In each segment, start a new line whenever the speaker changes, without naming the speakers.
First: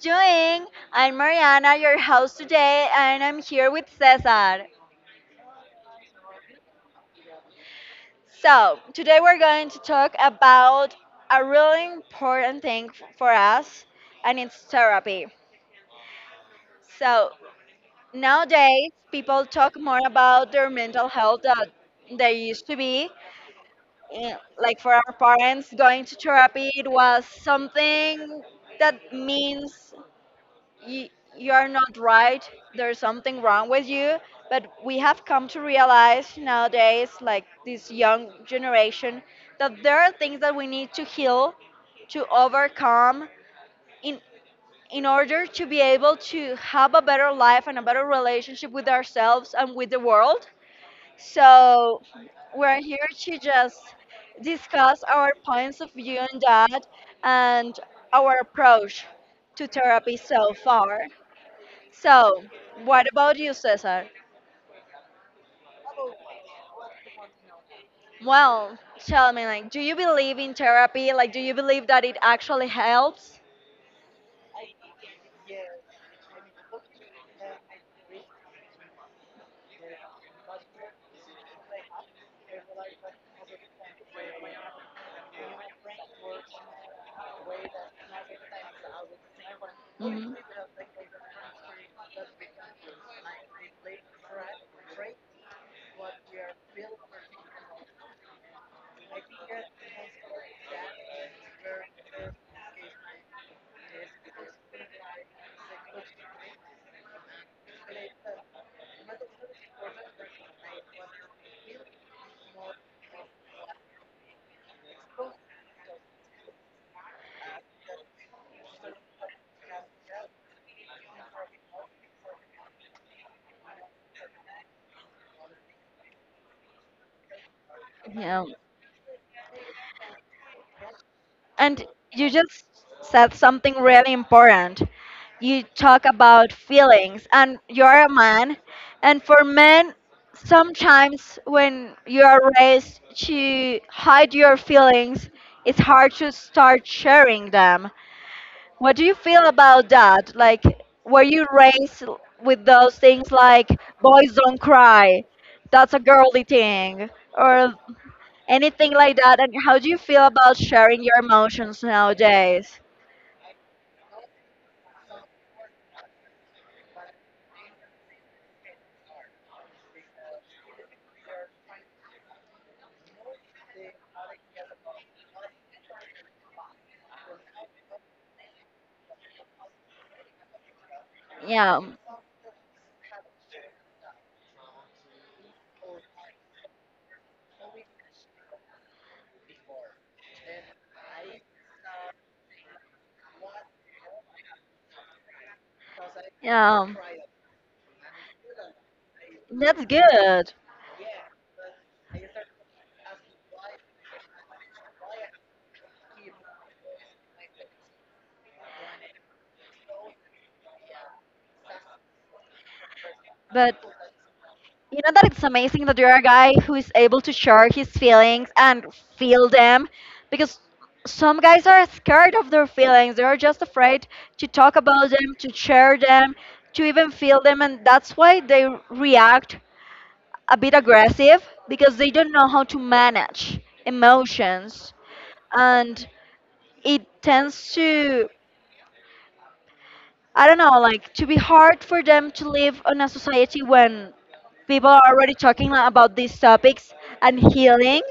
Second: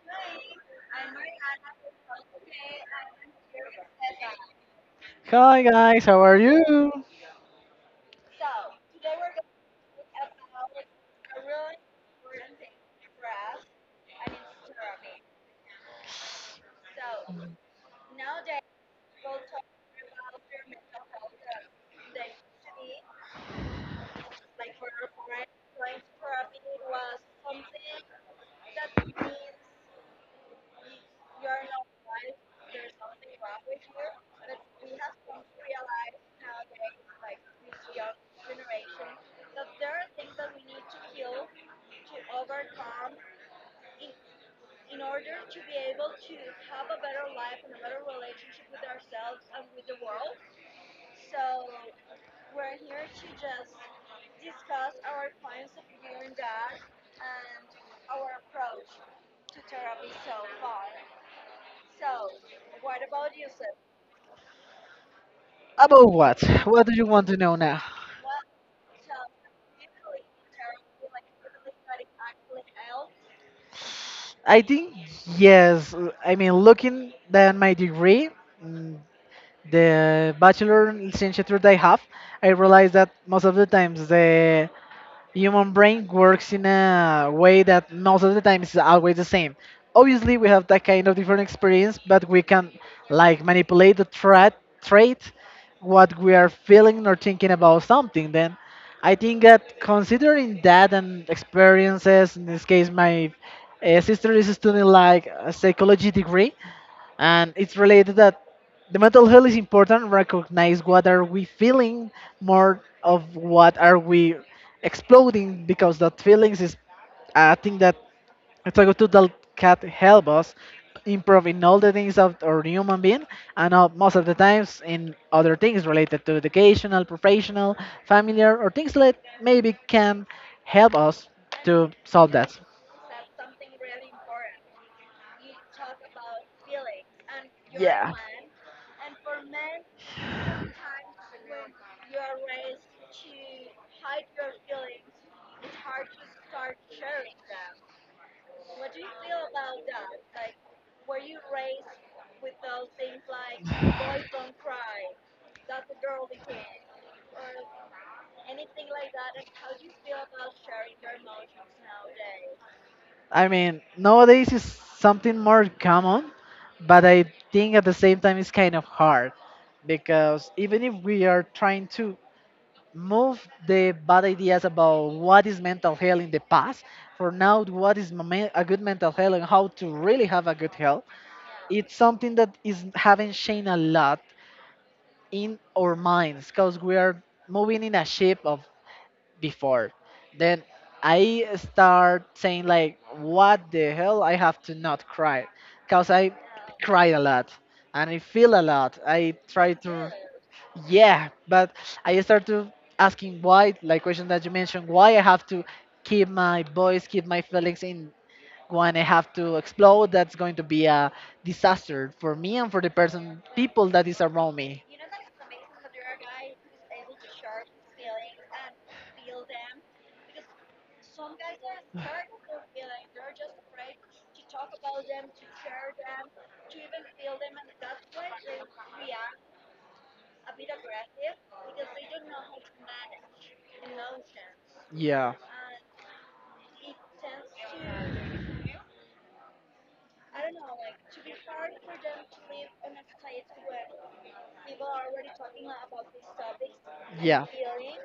doing? I'm Mariana, your host today, and I'm here with Cesar.
Hi guys, how are you?
So, today we're going to talk about a really important thing for us, and it's therapy. So, nowadays people talk more about their mental health than they used to be. Eh, Like for our parents, going to therapy, it was something that means you, you are not right, there's something wrong with you. But we have come to realize nowadays, like this young generation, that there are things that we need to heal, to overcome in in order to be able to have a better life and a better relationship with ourselves and with the world. So we're here to just discuss our points of view on that and our approach to therapy so far. So, what about you, Cesar?
About what? What do you want to know now?
Well, tell me, like, do you believe in therapy? Like, do you believe that it actually helps?
I think yes. I mean, looking at my degree, mm, the bachelor and licenciature that I have, I realized that most of the times the human brain works in a way that most of the time is always the same.
hmm
Obviously, we have that kind of different experience, but we can like manipulate the trait, what we are feeling or thinking about something. Then, I think that considering that and experiences, in this case, my sister is studying like a psychology degree, and it's related that the mental health is important. Recognize what are we feeling more of what are we exploding because that feelings is I think that it's a good tool that can help us improve in all the things of our human being and most of the times in other things related to educational, professional,
Yeah.
familiar or things that maybe can help us
And
to
you
solve
just
that.
said something really important. You talk about feelings, and you're a
Yeah.
man. And for men, sometimes when you are raised to hide your feelings, it's hard to start sharing them. What do you feel about that? Like, were you raised with those things like boys don't cry, that's a girly thing, or anything like that? And how do you feel about sharing your emotions nowadays?
I mean, nowadays it's something more common, but I think at the same time it's kind of hard because even if we are trying to move the bad ideas about what is mental health in the past, for now, what is a good mental health and how to really have a good health,
Yeah.
it's something that is having changed a lot in our minds because we are moving in a ship of before. Then I start saying like, what the hell? I have to not cry, cause I
Yeah.
cry a lot and I feel a lot. I try
That's
to,
good.
yeah, but I start to asking why, like question that you mentioned, why I have to keep my voice, keep my feelings in when I have to explode. That's going to be a disaster for me and for the person,
But
people that is around me.
you know that it's amazing that you're a guy who is able to share his feelings and feel them because some guys are scared of their feelings. They are just afraid to talk about them, to share them, to even feel them. And that's why they react a bit aggressive because they don't know how to manage emotions.
Yeah.
And it tends to I don't know, like to be hard for them to live on a society when people are already talking like, about these topics and
Yeah.
healing,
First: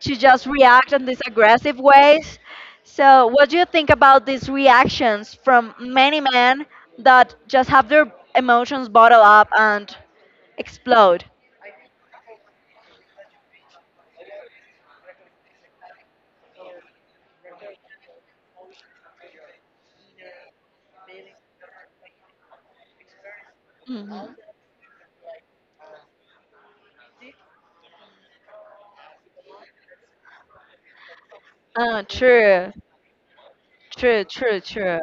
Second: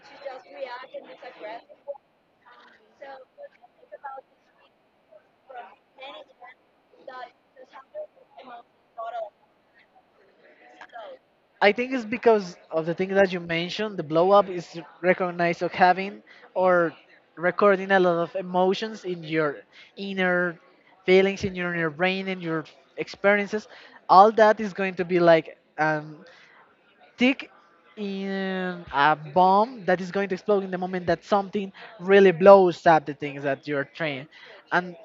to just react in these aggressive ways. So, what do you think about these reactions from many men that just have their emotions bottle up and explode?
I think it's because of the thing that you mentioned. The blow up is recognized of having or recording a lot of emotions in your inner feelings, in your inner brain, in your experiences. All
hmm
that is going to be like tick in a bomb that is going to explode in the moment that something really
True,
blows up the things that you're
true,
trying.
true,
And
true.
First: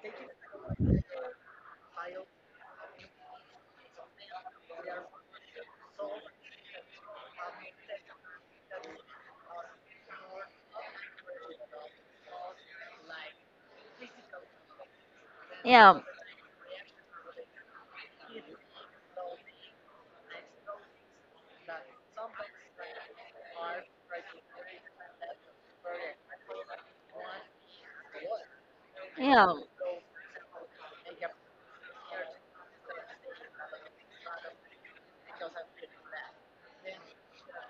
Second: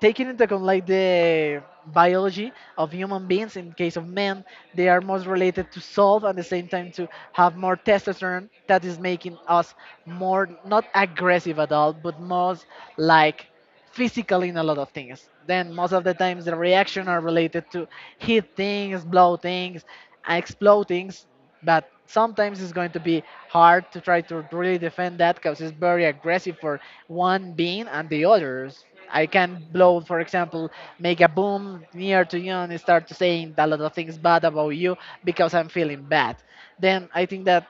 taking into account like the biology of human beings in case of men, they are most related to solve and the same time to have more testosterone that is making us more not aggressive at all but most like physical in a lot of things, then most
Yeah,
of the times the reaction are related to hit things, blow things, explode things, but sometimes it's going to be hard to try to really defend that because it's very aggressive for one being and the others. I
yeah,
can blow, for example, make a boom near to you and start saying a lot of things bad about you because I'm feeling bad. Then I think that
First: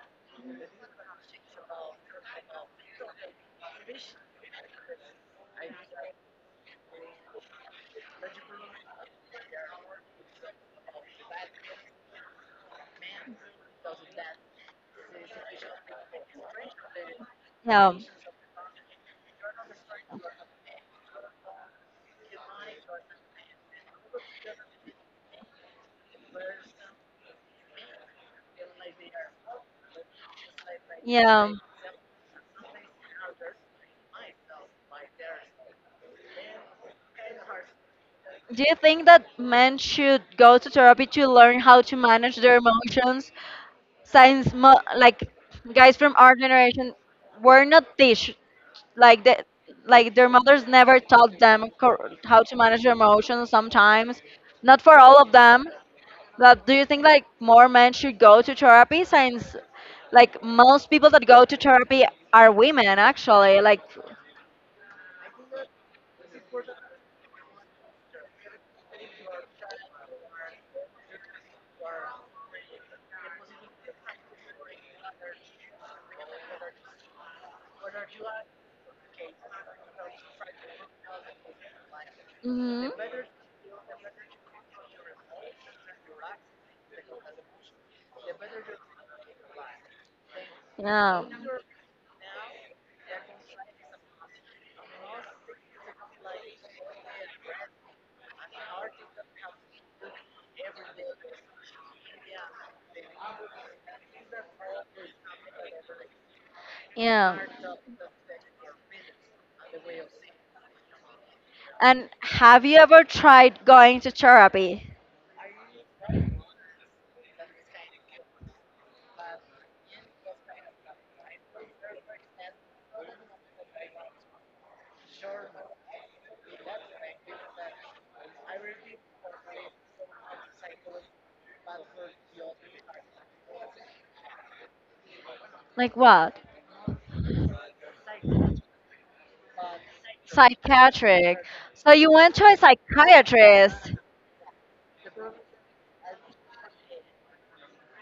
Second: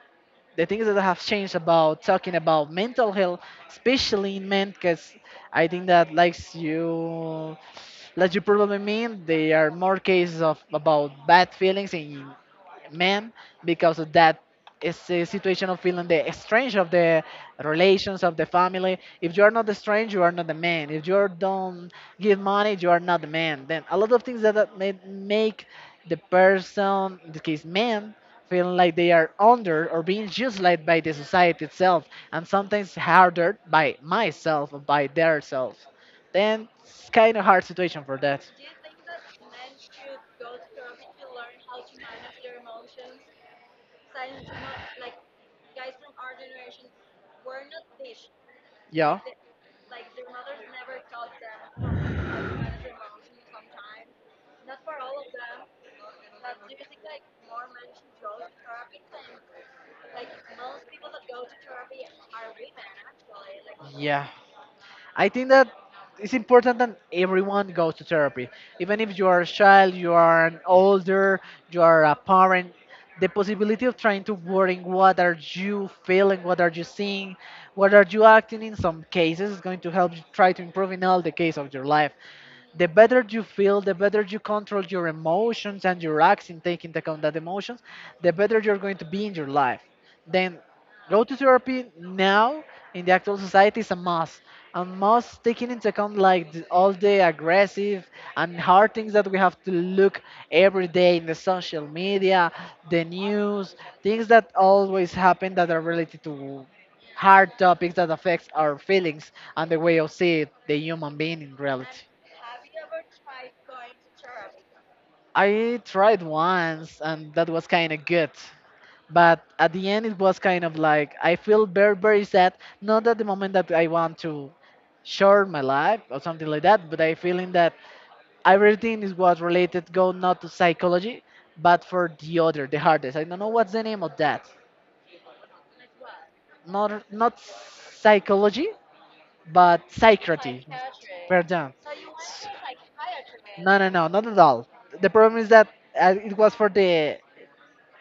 the things that have changed about talking about mental health, especially in men, because I think that likes you, like you probably mean, there are more cases of about bad feelings in men because of that is the situation of feeling the strange of the
yeah,
relations of the family. If you are not the strange, you are not the man. If you don't give money, you are not the man. Then a lot of things that may make the person, in this case man, feel like they are under or being used like by the
yeah.
society itself and sometimes harder by myself or by their self, then it's kind of hard situation for that.
Do you think that men should go to therapy to learn how to manage their emotions? Since like guys from our generation were not teach,
Yeah.
like the like their mothers never taught them how to manage their emotions sometimes not for all of them but do you think like more men should go to therapy since like most people that go to therapy are women actually like
Yeah, I think that it's important that everyone goes to therapy. Even if you are a child, you are an older, you are a parent, the possibility of trying to wording what are you feeling, what are you seeing, what are you acting in some cases is going to help you try to improve in all the case of your life.
hmm
The better you feel, the better you control your emotions and your acts in taking into account that emotions, the better you're going to be in your life. Then
yeah
go to therapy now in the actual society is a must. A must, taking into account like all the aggressive and hard things that we have to look every day in the social media, the news, things that always happen that are related to
yeah.
hard topics that affects our feelings and the way of see the human being in reality.
And have you ever tried going to therapy?
I tried once and that was kind of good. But at the end it was kind of like I feel very sad, not at the moment that I want to short my life or something like that, but I feeling that everything is was related go not to psychology but for the other, the hardest, I don't know what's the name of that.
Like what?
Not psychology but psychiatry.
Psychiatric.
Pardon.
So you went to a
no no
psychiatrist.
no not at all. The problem is that it was for the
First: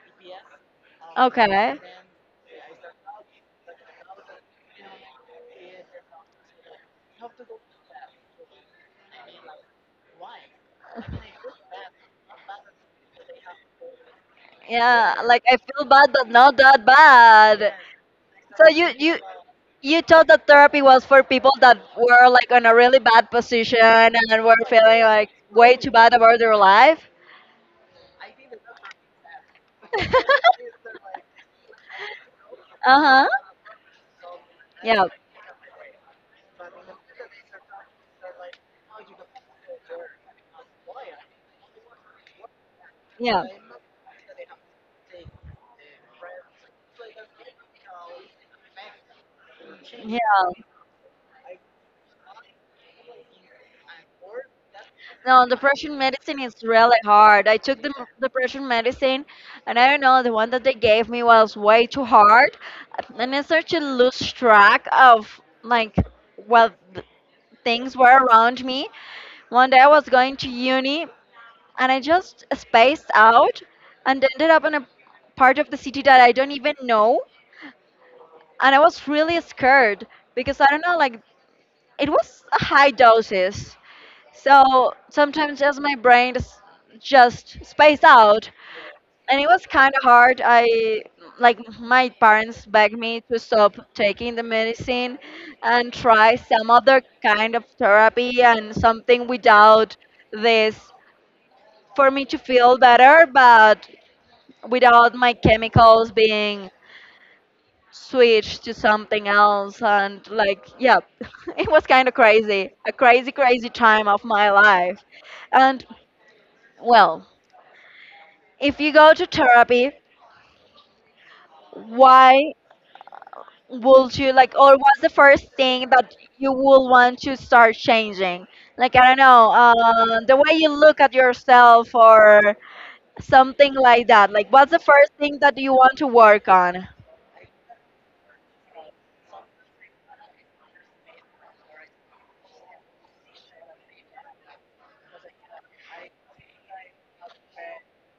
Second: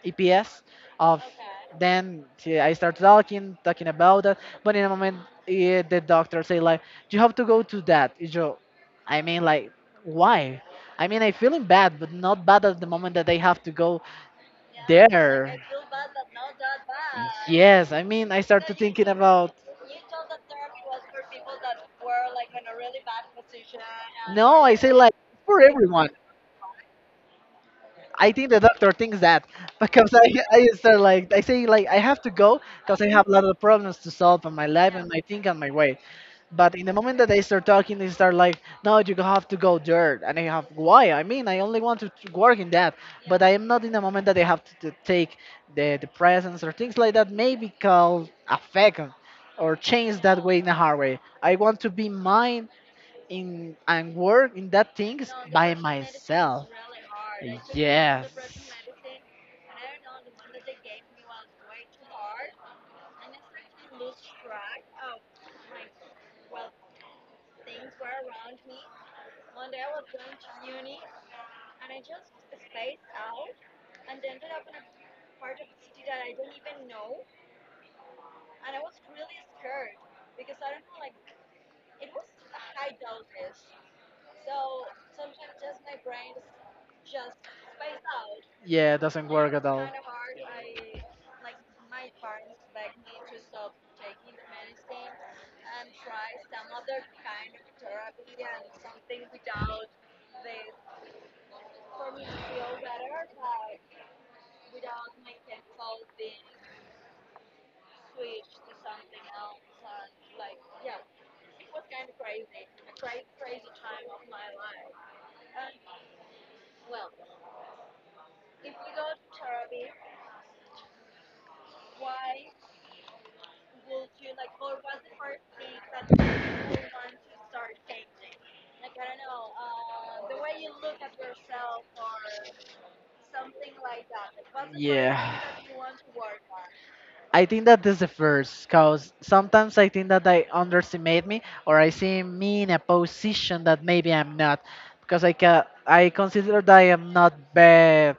EPS of,
Okay.
then she, I start talking about that. But in a moment, the doctor say like, "You have to go to that." You know, I mean, like, why? I mean, I feeling bad, but not bad at the moment that I have to go
Yeah, like
there.
I feel bad but not that bad.
Yes, I mean, I
So
started
you
thinking
you
about.
you thought that therapy was for people that were like on a really bad position and
No,
were
I say
feeling
like
like
for
way too
everyone.
bad about their life?
I think the doctor thinks that because I start like I say like I have to go because I
Uh-huh.
have a lot of problems to solve in my life
Yeah.
and my think and my way. But in the moment that I start talking, they start like, no, you have to go there. And I have, why? I mean, I only want to work in that. But
Yeah.
I am not in the moment that I have to take the presence or things like that, maybe called affect or
Yeah.
change that way in a hard way. I want to be mine in and work in that things
No,
by
depression medicine is
myself.
really hard. I took the
Yes.
depression medicine, and I don't know, the one that they gave me was way too hard, and I started to lose track of like what th- things were around me. One day I was going to uni, and I just spaced out, and ended up in a part of the city that I don't even know, and I was really scared because I don't know, like it was a high doses. So sometimes just my brain just spaced out.
Yeah, it doesn't
And it
work at
was
all.
kind of hard. I like my parents begged me to stop taking the medicine and try some other kind of therapy and something without this for me to feel better, but without my chemicals being switch to something else and like yeah it was kind of crazy, a crazy time of my life. And well, if you go to therapy, why would you like, or what's the first thing that you will want to start changing, like I don't know, the way you look at yourself or something like that, like what's the first
Yeah.
thing that you want to work on?
I think that this is the first because sometimes I think that they underestimate me or I see me in a position that maybe I'm not because I can I consider that I am not be,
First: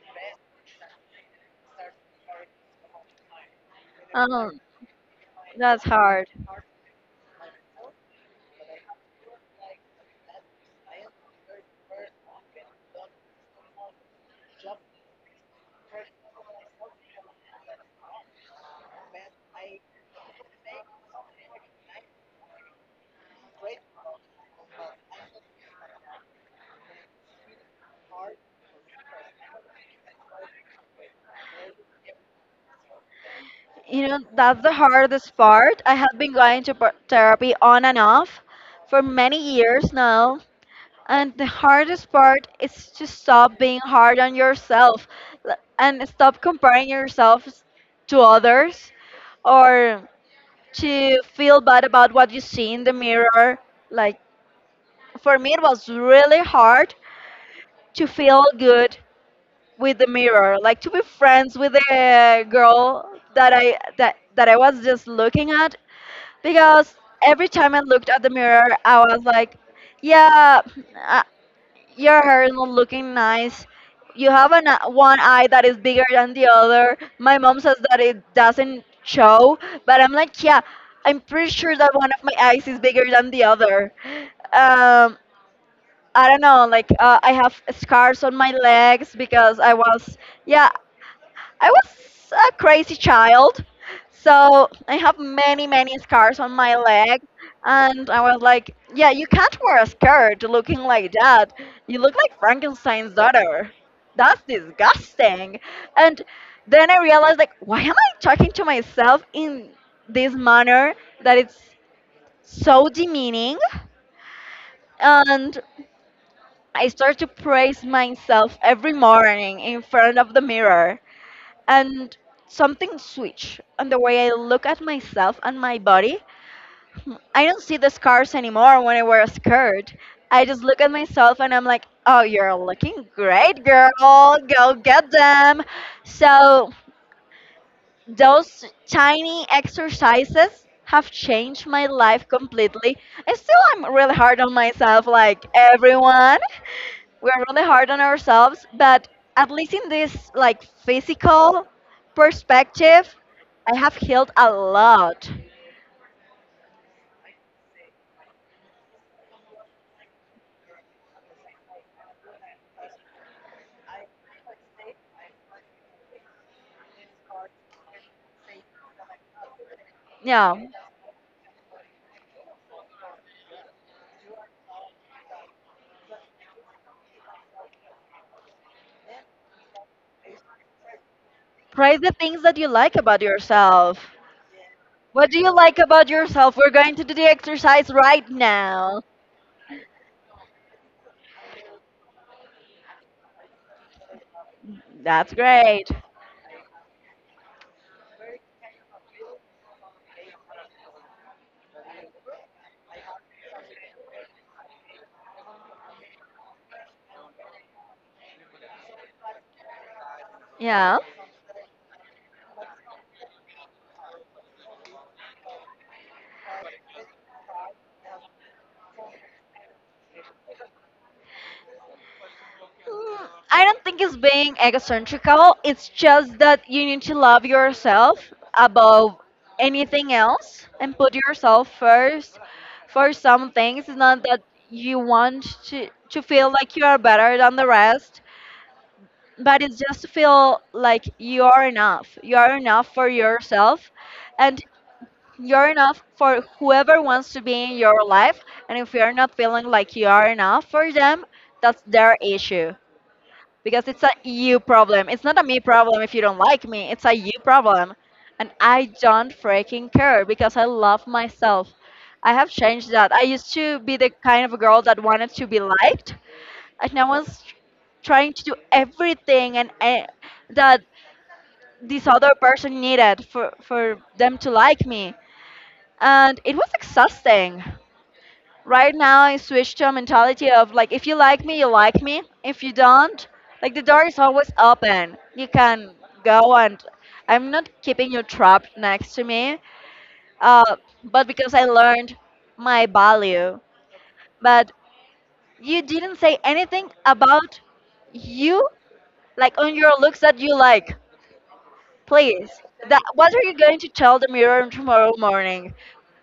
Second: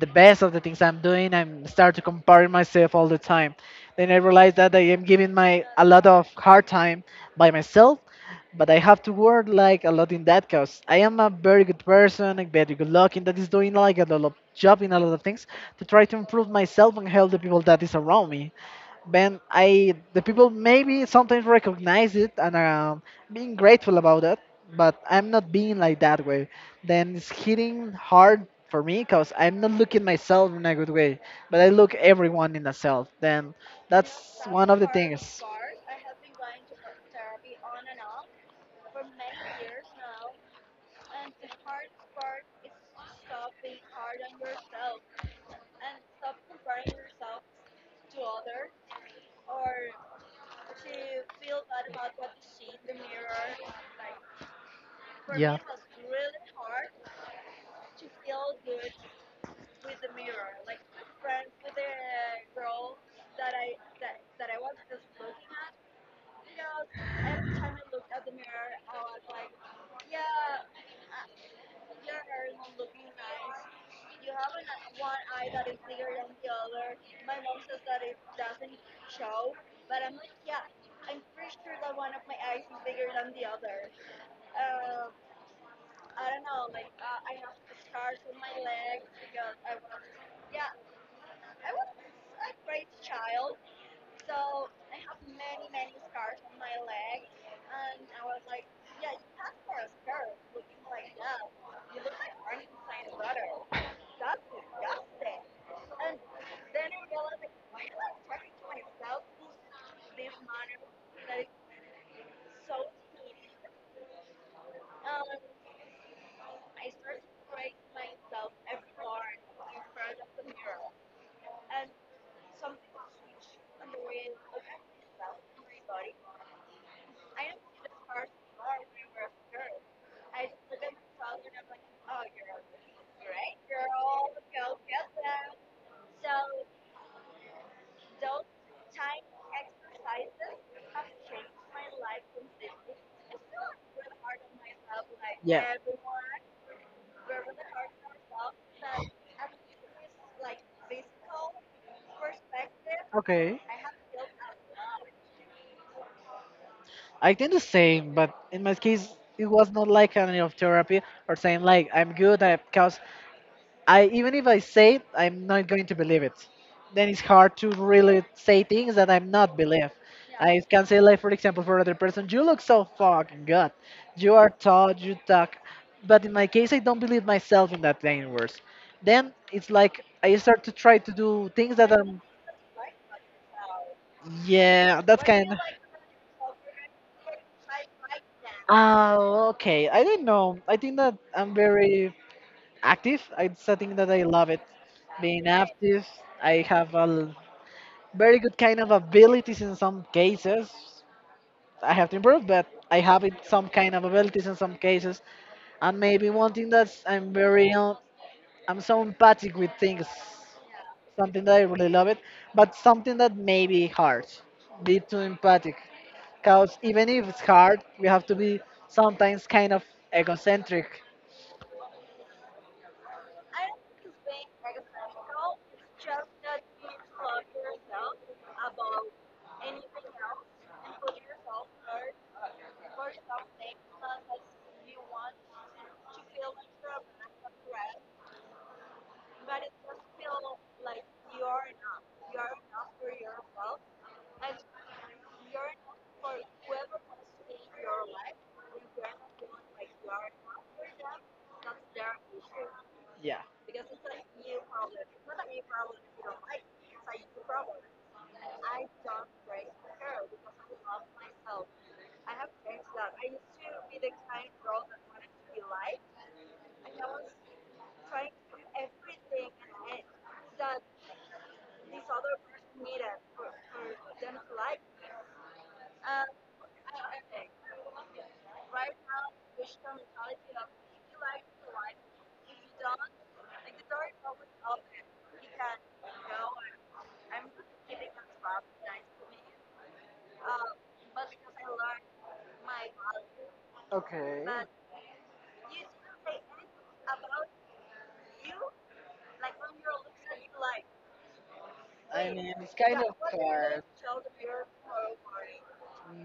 the best of the things I'm doing. I'm start to compare myself all the time. Then I realize
um,
that I am giving my
that's
a lot of
hard.
hard time by myself, but I have to work like a lot in that because I am a very good person, a very good looking that is doing like a lot of job in a lot of things to try to improve myself and help the people that is around me. Ben, I the people maybe sometimes recognize it and being grateful about it, but I'm not being like that way. Then it's hitting hard for me because I'm not looking myself in a good way, but I look everyone in the self. Then
You know,
that's
that's
one
the
of the
hardest
things.
part. I have been going to therapy on and off for many years now, and the hardest part is to stop being hard on yourself and stop comparing to others or to feel bad about what you see in the mirror. Like, for me, it was really hard to feel good with the mirror, like to be friends with the girl that I that that I was just looking at because every time I looked at the mirror, I was like, "Yeah, uh, your hair is not looking nice. You have an, one eye that is bigger than the other." My mom says that it doesn't show, but I'm like, "Yeah, I'm pretty sure that one of my eyes is bigger than the other." Um, I don't know, like I have scars on my legs because I was, yeah, I was a crazy child, so I have many, many scars on my leg. And I was like, yeah, you can't wear a skirt looking like that. You look like Frankenstein's daughter. That's disgusting. And then I realized, like, why am I talking to myself in this manner that it's so demeaning? And I start to praise myself every morning in front of the mirror, and something switch on the way I look at myself and my body. I don't see the scars anymore when I wear a skirt. I just look at myself and I'm like, oh, you're looking great, girl. Go get them. So those tiny exercises have changed my life completely. And still, I'm really hard on myself, like
Yeah.
everyone. We're really hard on ourselves, but at least in this like physical perspective,
Okay.
I have healed a lot.
I think the same, but in my case, it was not like kind of therapy or saying like I'm good because I even if I say it, I'm not going to believe it. Then it's hard to really say things that I'm not believe.
Yeah.
I can say like for example for another person, you look so fucking good. You are tall, you talk. But in my case I don't believe myself in that thing words. Then it's like I start to try to do things that
Praise
are
the things that you like about yourself.
yeah, that's
What do
kind
you
of.
like about yourself? We're going to do the exercise right now.
Oh, okay. I don't know. I think that I'm very active. It's a thing that I love it.
That's
Being
great.
active, I have a very good kind of abilities in some cases. I have to improve, but I have it some kind of abilities in some cases. And maybe one thing that's I'm very I'm so empathic with things,
Yeah.
something that I really love it, but something that may be hard. Be too empathic, cause even if it's hard, we have to be sometimes kind of egocentric.
I don't think it's being egocentrical. It's just that you need to love yourself above anything else and put yourself first for some things. It's not that you want to feel like you are better than the rest, but it's just to feel like you are enough. You are enough for yourself and you're enough for whoever wants to be in your life. And if you're not feeling like you are enough for them, that's their issue
Yeah.
because it's a you problem. It's not a me problem if you don't like me. It's a you problem. And I don't freaking care because I love myself. I have changed that. I used to be the kind of girl that wanted to be liked, and I was trying to do everything and that this other person needed for them to like me, and it was exhausting. Right now I switched to a mentality of like if you like me, you like me. If you don't, like the door is always open. You can go and I'm not keeping you trapped next to me. Uh, but because I learned my value.
Okay.
But you didn't say anything about you, like on your looks that you like.
I
Please.
mean, it's kind
That
of
what are you going
hard.
to tell the mirror tomorrow morning?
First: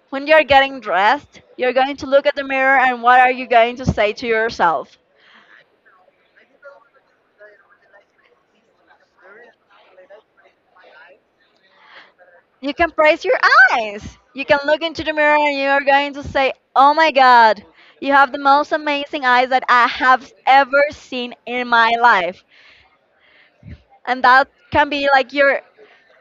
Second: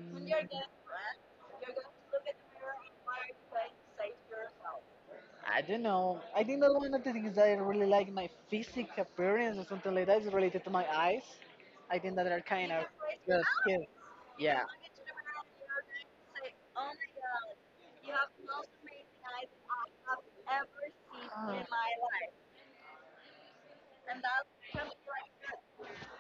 When you're getting dressed, you're going to look at the mirror and what are you going to say to yourself?
I don't know. I think that one of the things that I really like my physique appearance or something like that is related to my eyes. I think that they're kind
You
of
can praise your
good. Skin.
eyes. You can
Yeah.
look into the mirror and you are going to say, oh my God, you have the most amazing eyes that I have ever seen in my
Ah.
life. And that can be like your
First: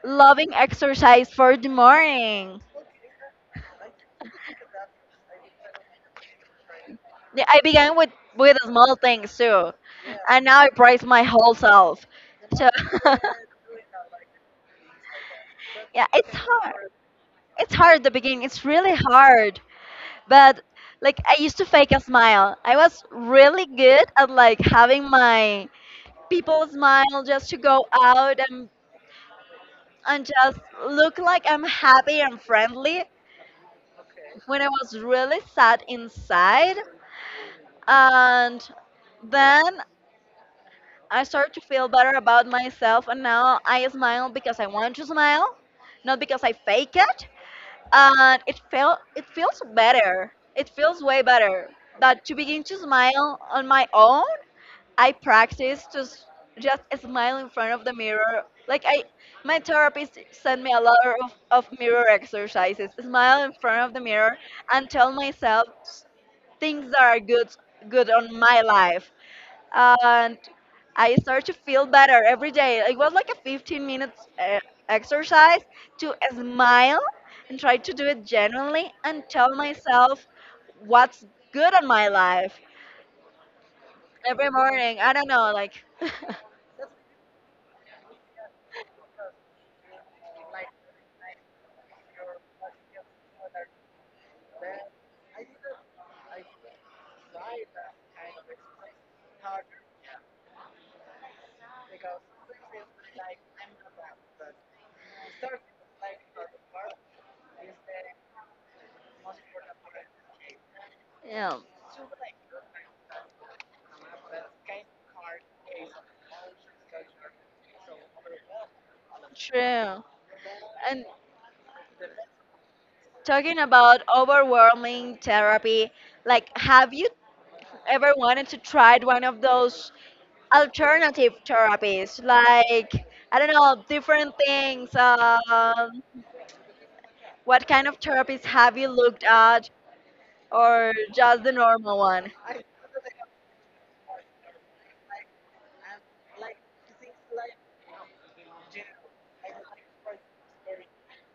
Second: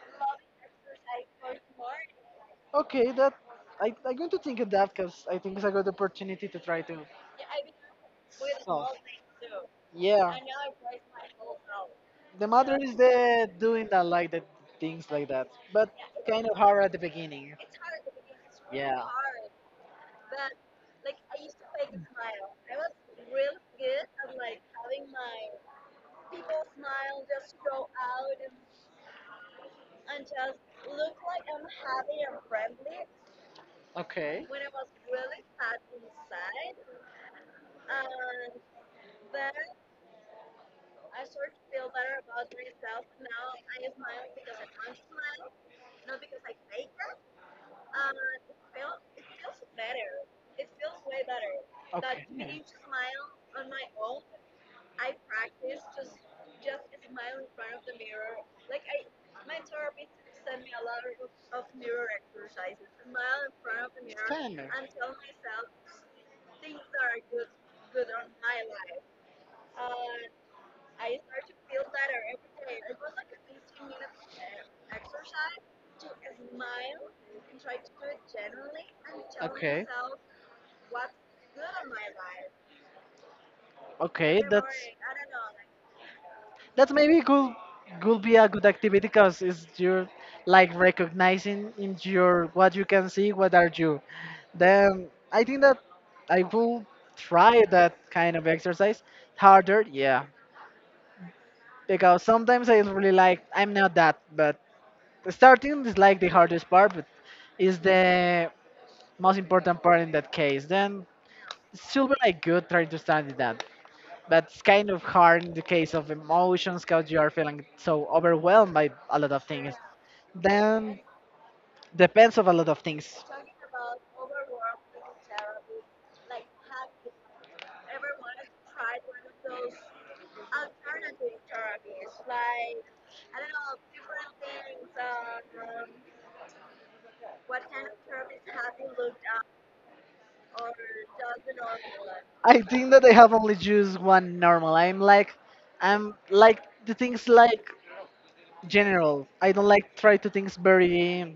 loving exercise for the morning.
Okay, that I'm going to think of that because I think it's a good opportunity to try to
Yeah, I began with small
solve.
things too.
Yeah.
And now I praise my whole self.
The
So,
matter is the doing that like the things like that, but
yeah, it's
kind of hard at
hard.
the beginning.
It's hard at the beginning. It's really
Yeah.
hard. But like I used to fake a smile. I was really good at like having my people smile just to go out and just look like I'm happy and friendly
Okay.
when I was really sad inside. And then I started to feel better about myself and now I smile because I want to smile, not because I fake it. And it felt it feels better. It feels way better
That
that to
okay.
begin to smile on my own. I practice just smile in front of the mirror. My therapist sent me a lot of mirror exercises. Smile in front of the mirror
Stunning.
and tell myself things that are good on my life. And I start to feel better every day. It was like a 15 minutes exercise to smile and try to do it genuinely and tell
Okay.
myself what's good on my life
Okay.
every
That's like
morning. I don't know, like.
that's maybe could be a good activity because it's you're like recognizing in your what you can see, what are you. Then I think that I will try that kind of exercise harder. Yeah, because sometimes I really like I'm not that, but starting is like the hardest part, but is the most important part in that case. Then
Yeah,
it's still be like good trying to stand it up, but it's kind of hard in the case of emotions because you are feeling so overwhelmed by a lot of things.
true.
Then
And
depends of a lot of things.
talking about overwhelming therapy, like have you ever wanted to try one of those alternative therapies? Like, I don't know, different things. What kind of therapies have you looked at or just the normal one?
I think that I have only used one normal. I'm like the things like general. I don't like try to things very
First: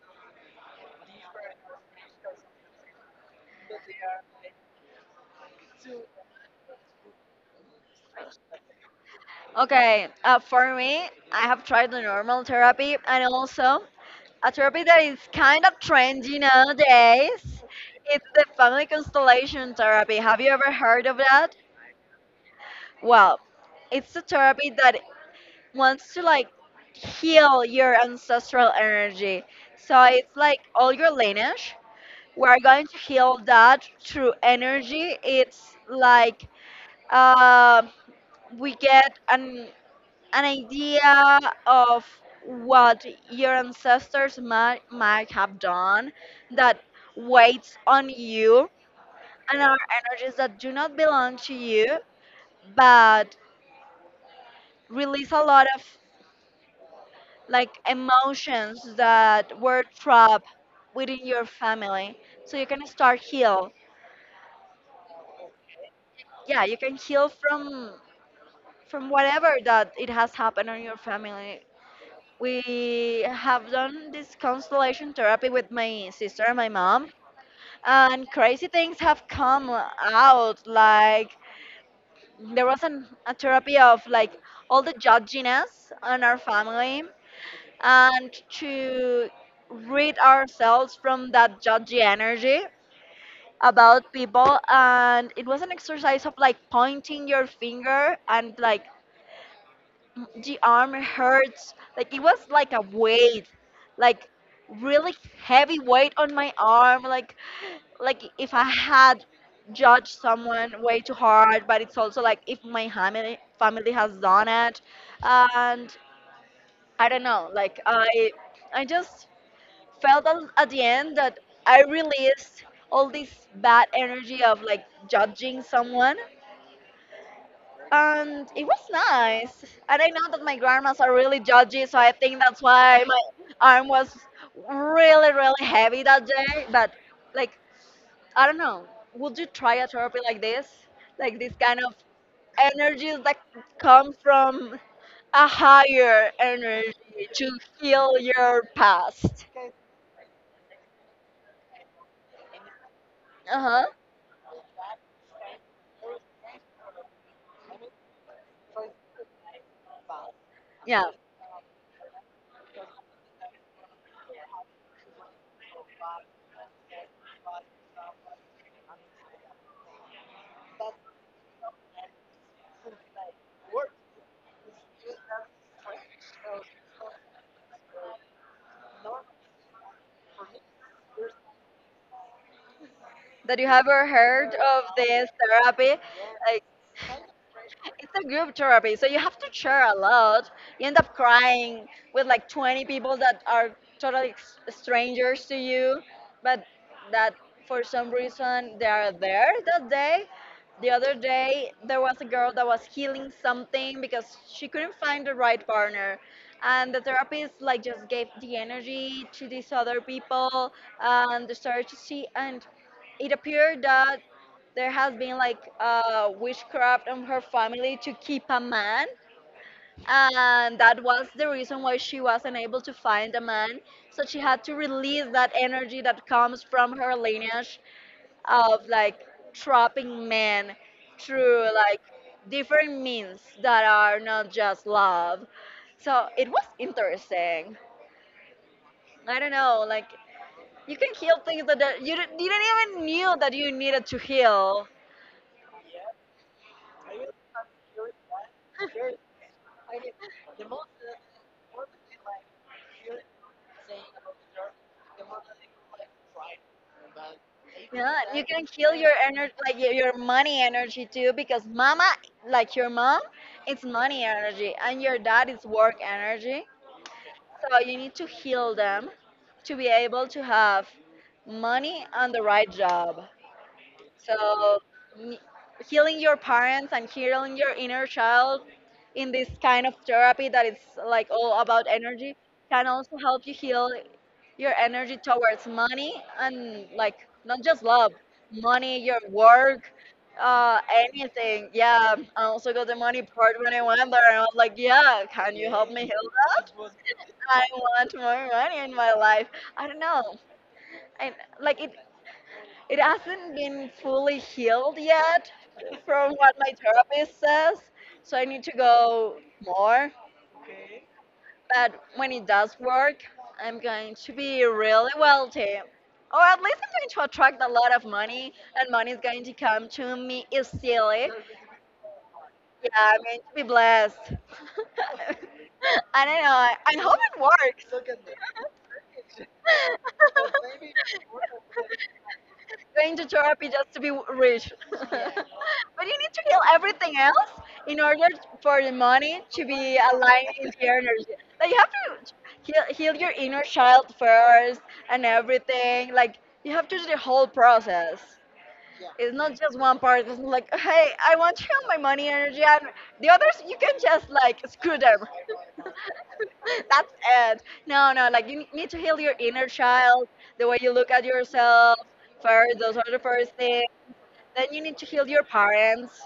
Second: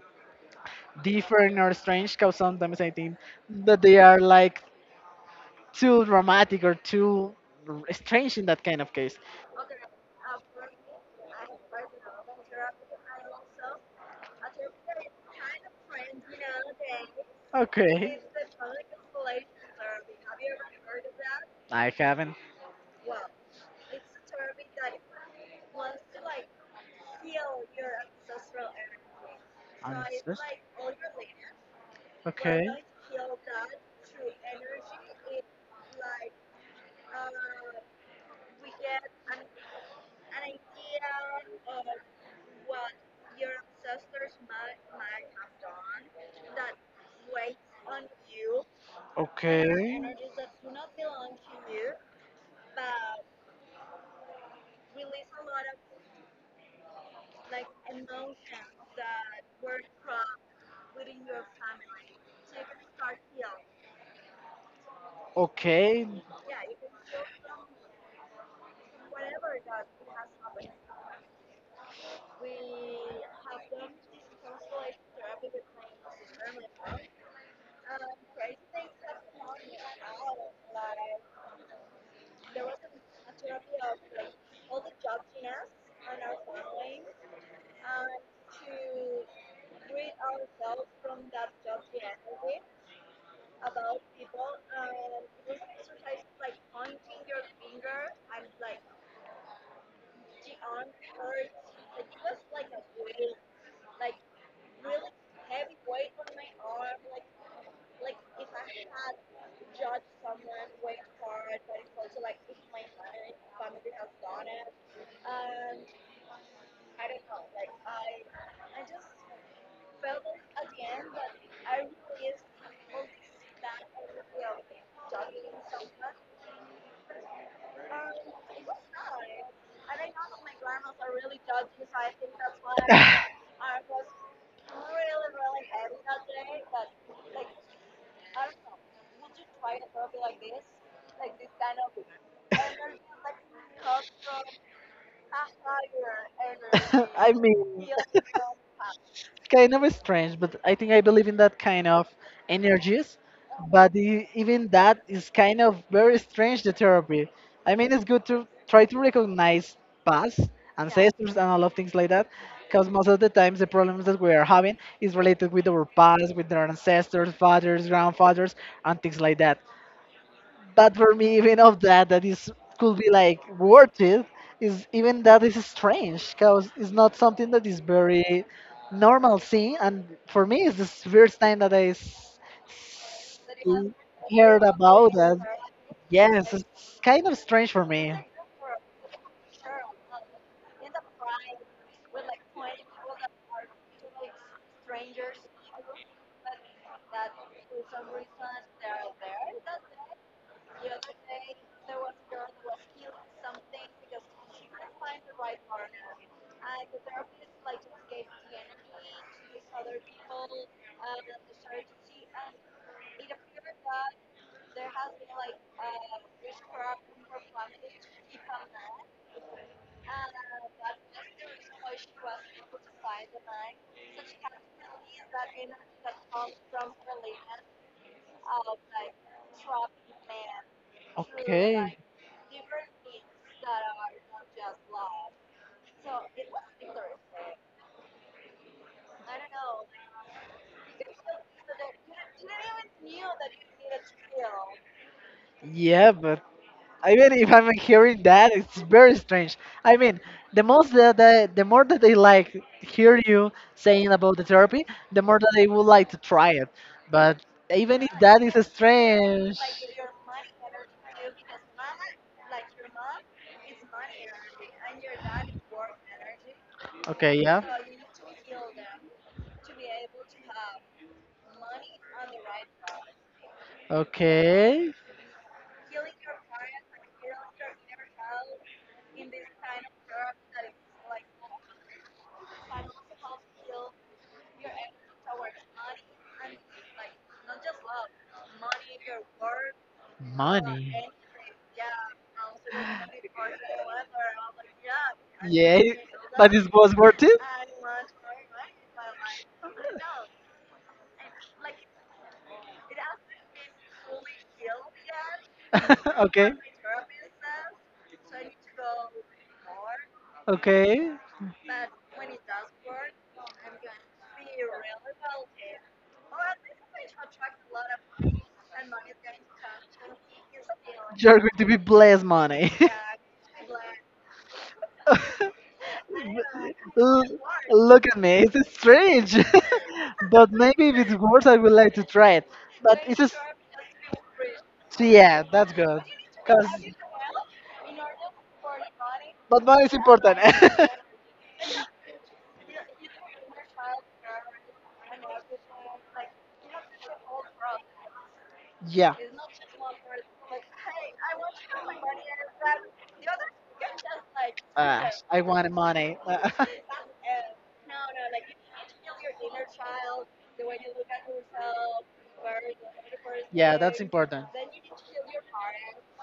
different or strange because sometimes I think that they are like too dramatic or too strange in that kind of case.
Okay, for me, I have tried the normal therapy and also a therapy that is kind of trendy nowadays.
Okay.
It's the family constellation therapy. Have you ever heard of that?
I haven't.
Well, it's a therapy that wants to like heal your ancestral energy. So
I'm
it's
just-
like all your lineage. We're
Okay.
going to heal that through energy. It's like uh, we get an idea of what your ancestors might have done that weighs on you and are
Okay.
energies that do not belong to you but release a lot of like emotions that were trapped within your family so you can start heal,
Okay.
yeah, you can heal from whatever that it has happened on your family. We have done this constellation therapy with my sister and my mom, and crazy things have come out. Like, there was a therapy of like all the judginess on our family, and to rid ourselves from that judgy energy about people. And it was an exercise of like pointing your finger and like the arm hurts. Like it was like a weight, like really heavy weight on my arm. Like if I had judged someone way too hard, but it's also like if my family has done it, and I don't know. Like I just felt at the end that I released all this bad energy of like judging someone and it was nice. And I know that my grandmas are really judgy, so I think that's why my arm was really, really heavy that day. But like, I don't know. Would you try a therapy like this? Like this kind of energies that come from a higher energy
I
to
mean,
heal your past.
kind of strange, but I think I believe in that kind of energies.
Uh huh.
But even that is kind of very strange, the therapy. I mean, it's good to try to recognize past
Yeah.
ancestors and all of things like that, because most of the times the problems that we are having is related with our past, with our ancestors, fathers, grandfathers, and things like that. But for me, even of that, that is could be like worth it. Is even that is strange because it's not something that is very normal thing. And for me, it's the first time that s-
That you have ever heard
heard
of
about
this
that.
therapy.
Yes,
Like,
it's kind of strange for
it's
me.
a group therapy, so you have to share a lot. You end up crying with like 20 people that are totally ex- strangers to you, but that for some reason they are there that day. The other day, there was a girl that was healing something because she couldn't find the right partner. And the therapist like just gave the energy to these other people and they started to see and it appeared that there has been like witchcraft on her family to keep a man, and that was the reason why she wasn't able to find a man, so she had to release that energy that comes from her lineage of like trapping men through
Okay.
like different means that are not just love, so it was interesting. I don't know, like, you can heal things that you did you didn't even knew that you needed to heal.
Yeah, but even if I'm hearing that, it's
Sure.
very strange. I mean, the most that the more that they like hear you saying about the therapy, the more that they would like to try it. But even
Yeah,
if
you
that is
can kill your energy,
strange,
like your money energy too, because mama, like your mom, it's money energy, and your dad is work energy.
okay, yeah,
So you need to heal them to be able to have money and the right job. So
okay,
n- healing your parents and healing your inner child in this kind of therapy that is like all about energy can also help you heal your energy towards money and like not just love, money, your work,
money,
anything. Yeah, I also got the money part when I went there. And I was like, yeah, can you
yeah,
help me heal
but
that?
it was worth it.
I want more money in my life. I don't know. And like it hasn't been fully healed yet from
Okay,
what my therapist says, so I need to go more.
okay,
But when it does work, I'm going to be really wealthy. Or at least I'm going to attract a lot of money, and money is going to come to me easily.
you're going to be blessed, money.
Yeah, I'm going to be blessed. I don't know. I hope
L-
it works.
Look at me, it's strange, but maybe if it works, I would like to try it. But
Going
it's
to
just,
therapy just to be rich.
so
But
yeah, that's good.
you need to heal
Cause,
everything else in order for the money
but
to
money is
be
important.
aligned in the energy. Like you have to heal your inner child first and everything. Like you have to do the whole process.
Yeah.
It's not just one part. It's not like, hey, I want to heal my money energy, and the others you can just like screw
Ah,
them.
I want money.
That's it. No, no. Like you need to heal your inner child, the way you look at yourself first. Those are the first
Yeah,
things,
that's important.
then you need to heal your parents,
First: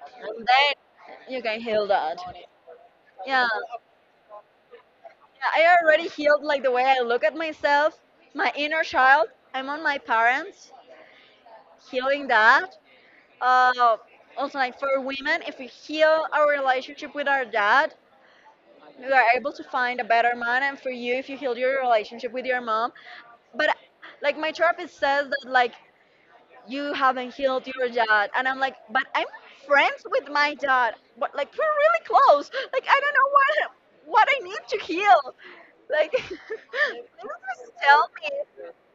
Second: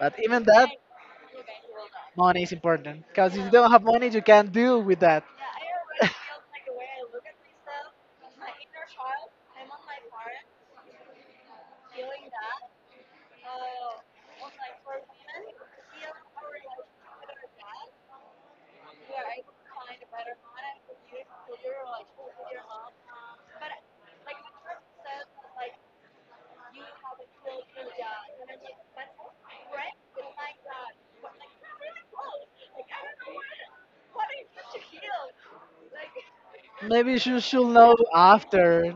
But even
and
that,
then you can heal that.
money is important
Yeah,
because if
yeah.
you don't have money, you can't deal with that.
I already healed like the way I look at myself, my inner child. I'm on my parents, healing that. Uh, also, like for women, if we heal our relationship with our dad, we are able to find a better man. And for you, if you heal your relationship with your mom, but like my therapist says that like you haven't healed your dad, and I'm like, but I'm friends with my dad, but like we're really close, like I don't know what I need to heal. Like you
Maybe you should
just
know
tell me.
after,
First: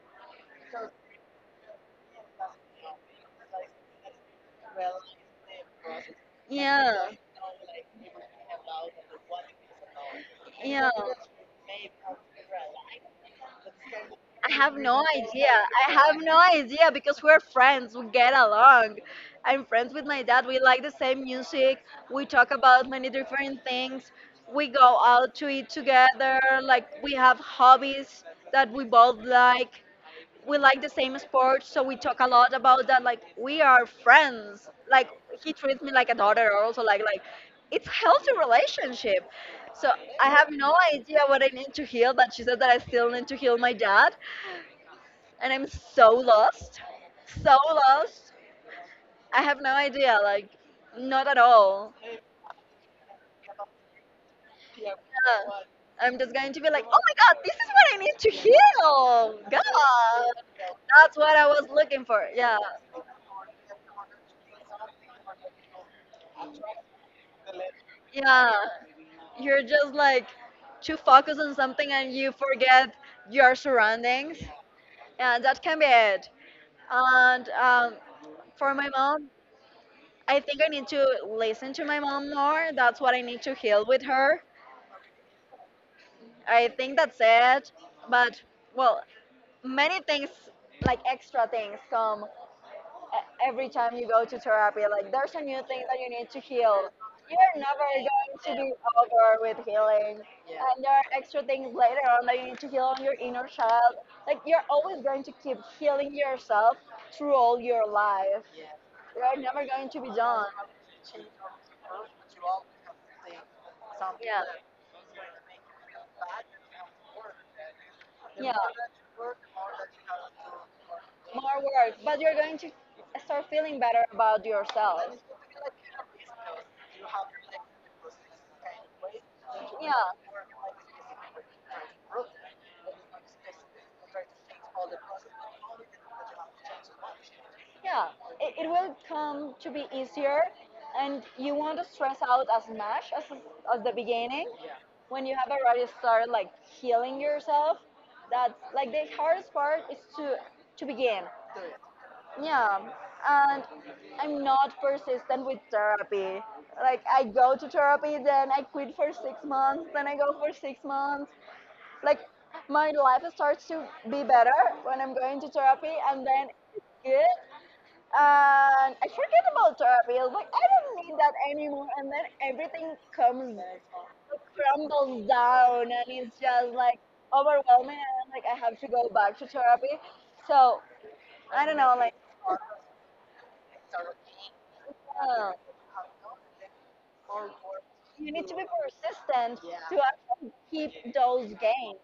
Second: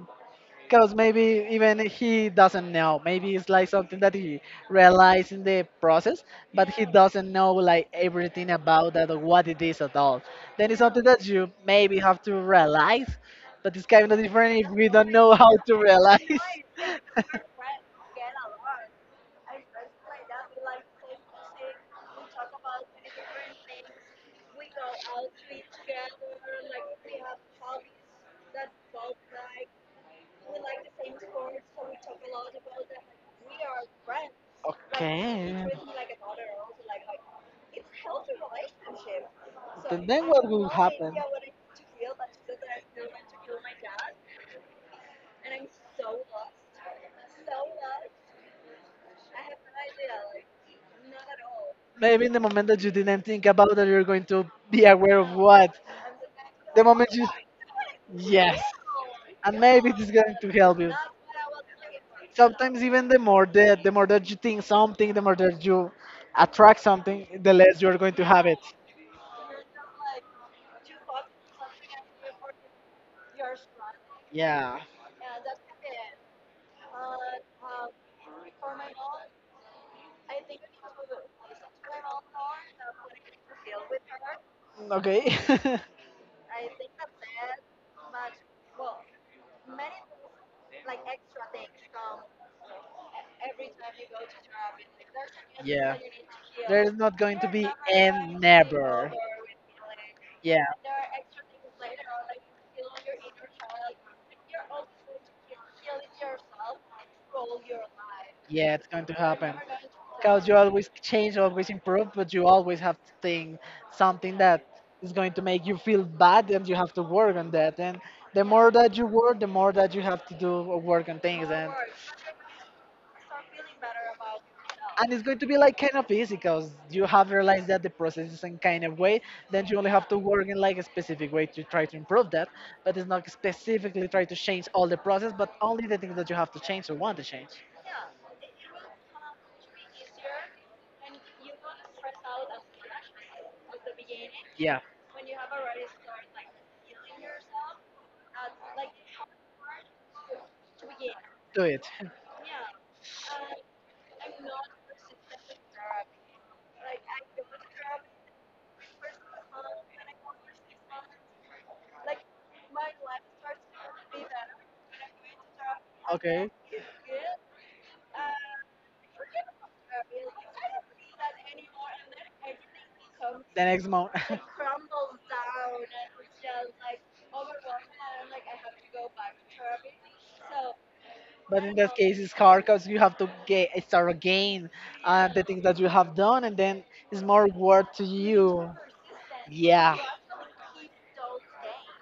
because maybe even he doesn't know. Maybe it's like something that he realized in the process, but he
Yeah,
doesn't know like everything about that or what it is at all. Then it's
yeah.
something that you maybe have to realize, but it's kind of
I
different if
have
we
no
don't know how
idea.
to
I have
realize.
no idea because we're friends. We get along. I'm friends with my dad. We like the same music. We talk about many different things. We go out to eat together. Like we have hobbies that we both like. We like the same sports, so we talk a lot about that. Like we are friends. Like he
Okay.
treats me like a daughter. Also, like it's healthy relationship. So
Then
I
what
have
will
no
happen?
idea what I need to heal, but she said that I still need to heal my dad, and I'm so lost, so lost. I have no idea, like, not at all.
Maybe in the moment that you didn't think about that, you're going to be
Yeah.
aware of what.
I'm just going to be
The
like, oh
moment
my
you
god, this is what I need to hear.
yes.
Oh,
And
God,
maybe it is going to help you.
that's what I was looking for. Yeah,
Sometimes even the more that you think something, the more that you attract something, the less you are going to have
yeah.
it.
You're just like too focused on something and you forget your surroundings,
Yeah.
and that can be it. And for my mom, I think I need to listen to my mom more. That's what I need to heal with her.
Okay.
I think that's it. But, well, many things, like extra things, come every time you go to therapy. Like, there's a new thing
Yeah.
that you need to
There
heal.
is not going to
You're
be
never going
and
to be
never.
over with healing. And there are extra things later on that you need to heal on your inner child. Like, you're always going to keep healing yourself through all your life.
Yeah, it's going to
We're
happen.
never going to be done.
Because you always change, always improve, but you always have to think something that is going to make you feel bad, and you have to work on that. And the
Yeah.
more that you work, the more that you have to do or work on things.
More
And
work, but you're going to start feeling better about yourself.
it's going to be like kind of easy because you have realized that the process is in kind of way, then you only have
Yeah.
to work in like a specific way to try to improve that, but it's not specifically try to change all the process but only the things that you have to change or want to change,
Yeah, it will come to be easier and you won't stress out as much as the beginning
yeah,
when you have already started like healing yourself. That's like the hardest part is to begin.
do it.
Yeah, and I'm not persistent with therapy. Like I go to therapy, then I quit for 6 months, then I go for 6 months, like my life starts to be better when I'm going to therapy, and then
Okay,
it's good. And I forget about therapy. I was like, I don't need that anymore. And then everything comes,
the next month.
crumbles down, and it's just like overwhelming. And I'm like, I have to go back to therapy. So
But
I
in
don't know,
that
like,
case, it's hard because you have to get, start again, the
uh,
things that you have done, and then it's more work to
you need to be
you.
persistent to
Yeah.
actually keep those gains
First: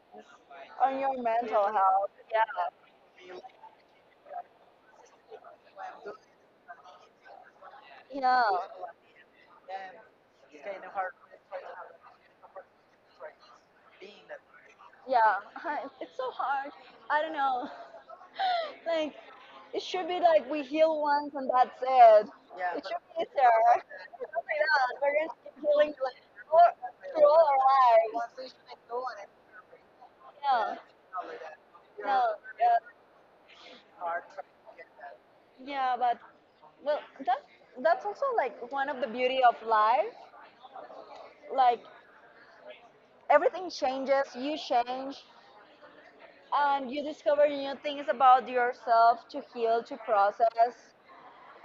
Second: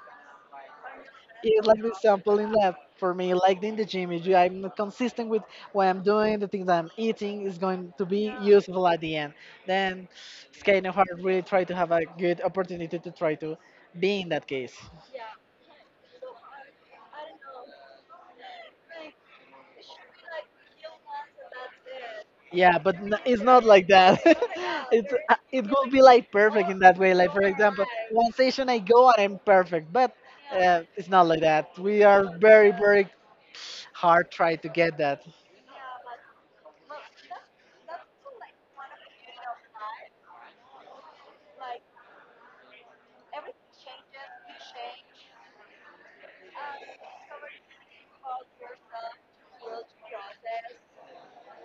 on your mental
It's like the okay
health.
example in that for me, like in the gym. If you, I'm not consistent with what I'm doing, the things that I'm eating is going to
Yeah,
be useful
yeah.
at the end. Then it's kind of hard. Really try to have a good opportunity to try to be in that case.
Yeah, it's so hard. I don't know. Like, it should be like we heal once and that's it.
Yeah,
It
but
should be
it's
easier.
not like that.
Oh my god,
it's
we're
uh,
gonna
it
keep
will
healing
be
like,
like
all,
perfect in that way.
through
Like for
all
example, one
our lives.
station I go and I'm perfect, but
Yeah,
it's not like that. We
no,
are very very hard try to get that.
yeah, but well, that's also like one of the beauty of life. Like everything changes, you change, and you discover new things about yourself to heal, to process,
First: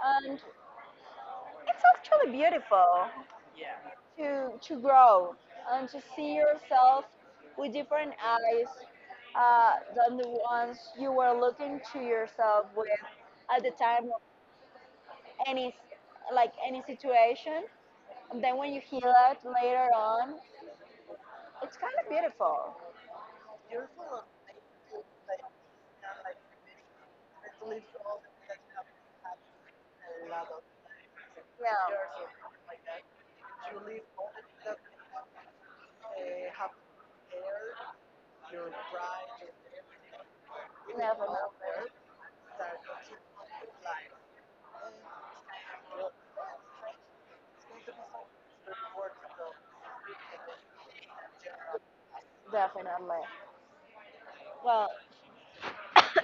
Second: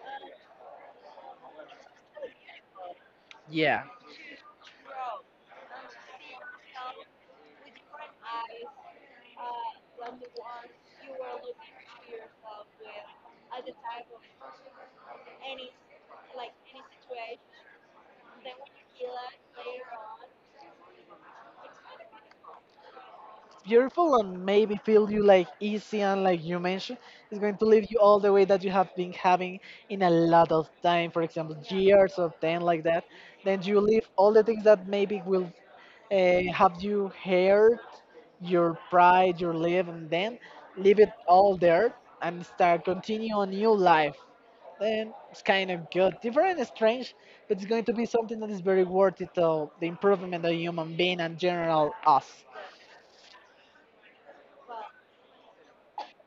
and it's actually beautiful.
Yeah,
To to grow and to see yourself with different eyes than the ones you were looking to yourself with at the time of any like any situation. And then when you heal it later on, it's kind of beautiful.
it's beautiful and maybe feel you like easy and like you mentioned, it's going to lead you all the way that you have been having in a lot of time. For example,
Yeah,
years of ten like that. Then you leave all the things that maybe will have you here your pride, your live, and then leave it all there
definitely,
and start continue a new life. Then it's kind of good, different and strange, but it's going to be something that is very worth it of the improvement of human being and general us.
definitely. Well,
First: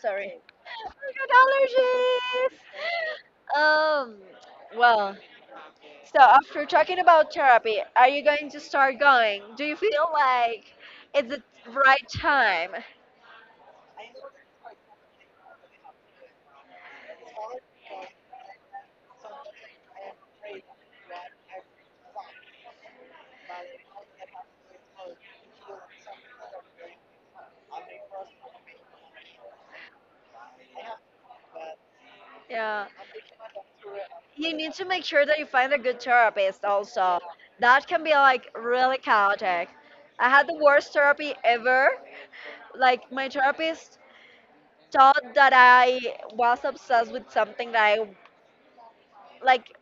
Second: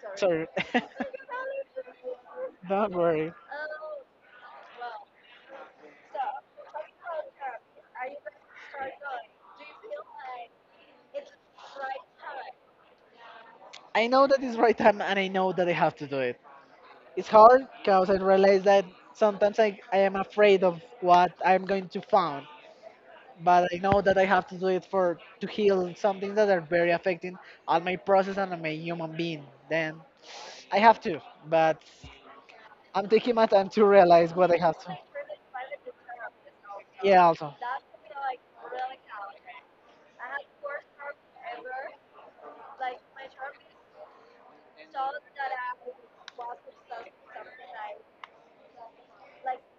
sorry,
Sorry,
I
don't worry.
got allergies. Well, so after talking about therapy, are you going to start going? Do you feel like it's the right time?
I know that it's right time and I know that I have to do it. It's hard because I realize that sometimes I am afraid of what I'm going to find. But I know that I have to do it for to heal some things that are very affecting on my process and on my human being. Then I have to, but
Yeah.
I'm taking my time to realize
You
what I
need
have
to
to.
make sure that you find a good therapist also.
Yeah, also.
That can be like really chaotic. I had the worst therapy ever. Like my therapist thought that I was obsessed with something that I like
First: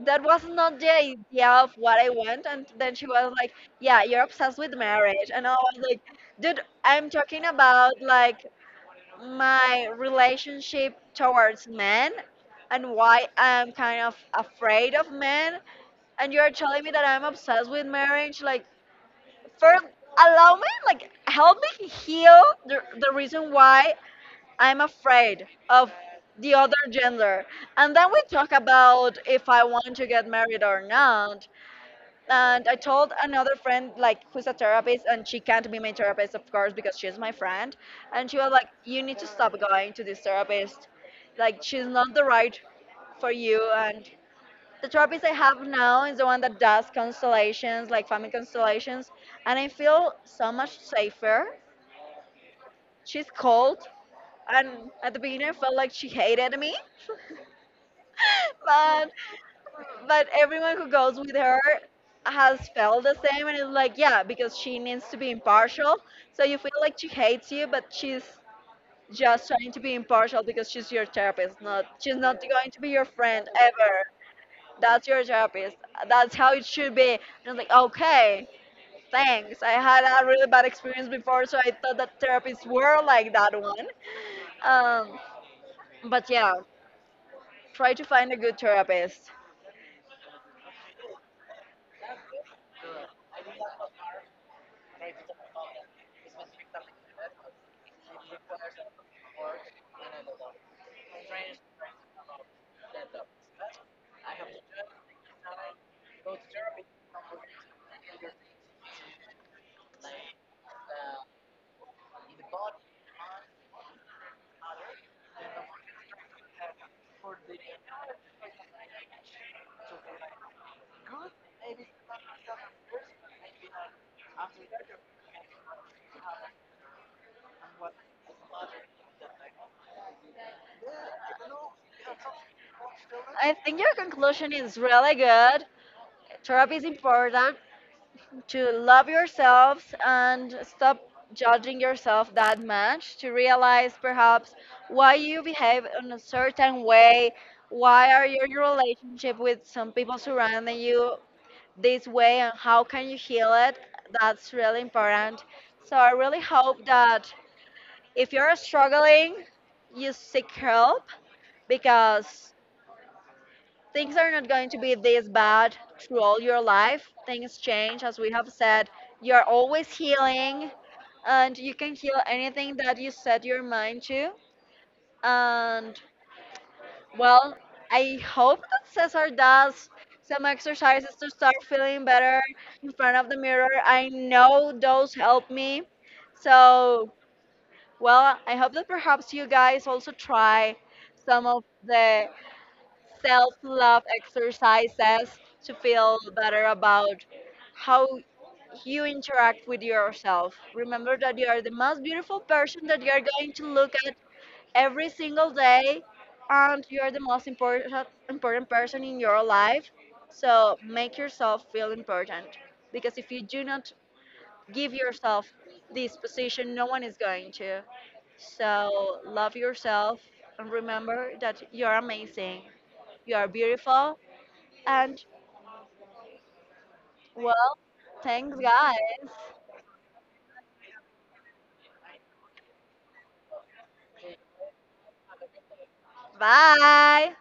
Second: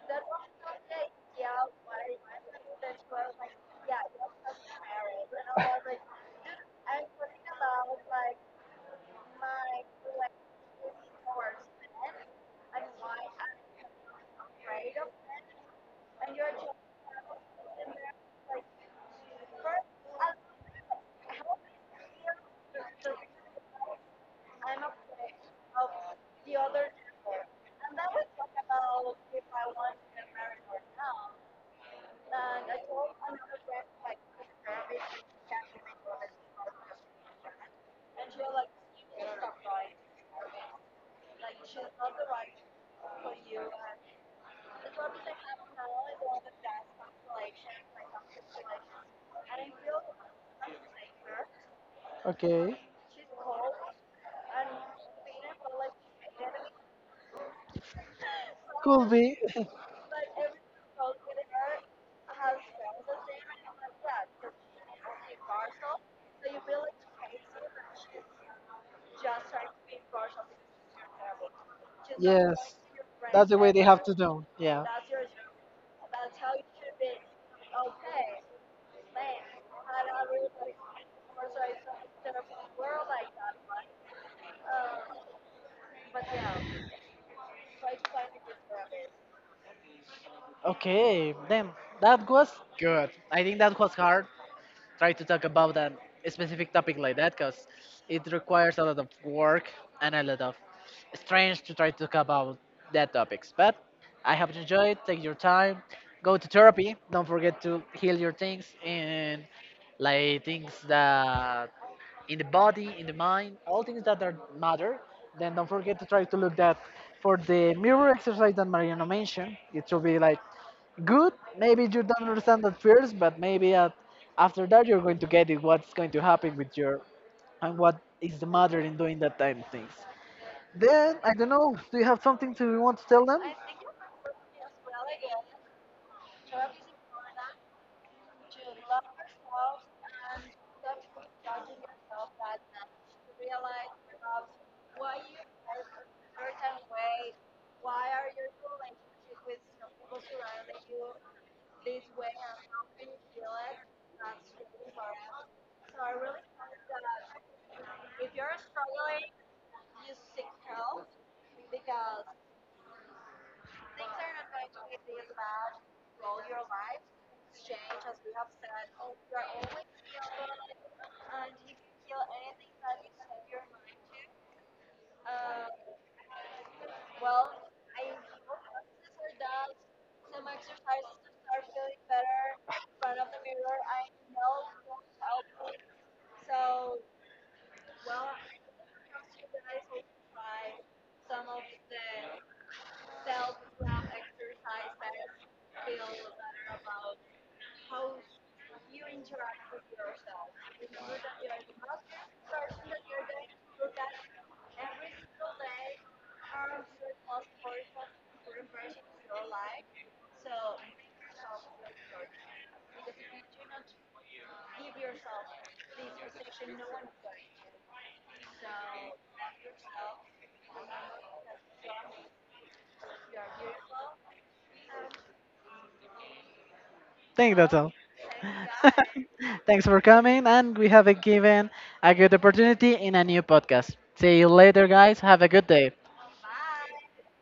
that was not the idea of what I want, and then she was like, yeah, you're obsessed with marriage, and I was like, dude, I'm talking about like my relationship towards men and why I'm kind of afraid of men. And you're telling me that I'm obsessed with marriage. Like, first, allow me, like, help me heal the reason why I'm afraid of the other gender. And then we talk about if I want to get married or not. And I told another friend, like, who's a therapist, and she can't be my therapist, of course, because she's my friend. And she was like, you need to stop going to this therapist. Like, she's not the right for you. And the therapist I have now is the one that does constellations, like family constellations. And I feel so much safer.
Okay.
She's cold. And at the beginning, I felt like she hated me.
Could
But
be.
everyone who goes with her has felt the same, and it's like, yeah, because she needs to be impartial, so you feel like she hates you, but she's just trying to be impartial because she's your therapist, not, she's not
Yes.
going to be your friend
That's the way they
ever.
have to do. Yeah.
That's your therapist. That's how it should be. And I'm like, okay, thanks. I had a really bad experience before, so I thought that therapists were like that one. um, but yeah, try to find a good therapist.
Okay, then that was good. I think that was hard. Try to talk about a specific topic like that because it requires a lot of work and a lot of strange to try to talk about that topics. But I hope you enjoyed. Take your time. Go to therapy. Don't forget to heal your things and like things that in the body, in the mind, all things that are matter. Then don't forget to try to look that for the mirror exercise that Mariana mentioned. It should be like good. Maybe you don't understand at first, but maybe at, after that you're going to get it. What's going to happen with your and what is the matter in doing that time of things? Then I don't know. Do you have something to you want to tell them?
I think your conclusion is really good. Therapy is important to love yourselves and stop judging yourself that much, to realize perhaps why you behave in a certain way, why are your relationship with some people surrounding you this way, and how can you heal it. That's really important. So I really hope that if you're struggling, you seek help because things are not going to be this bad through all your life. Things change, as we have said. You are always healing, and you can heal anything that you set your mind to. And well, I hope that Cesar does some exercises to start feeling better in front of the mirror. I know those help me. So, well, I hope that perhaps you guys also try some of the self love exercises to feel better about how you interact with yourself. Remember that you are the most beautiful person that you are going to look at every single day, and you are the most important, important person in your life. So make yourself feel important because if you do not give yourself this position, no one is going to. So love yourself and remember that you're amazing. You are beautiful and
Think that's
well,
all.
thanks, guys.
Thanks for coming, and we have a given a good opportunity in a new podcast. See you later, guys. Have a good day.
Bye.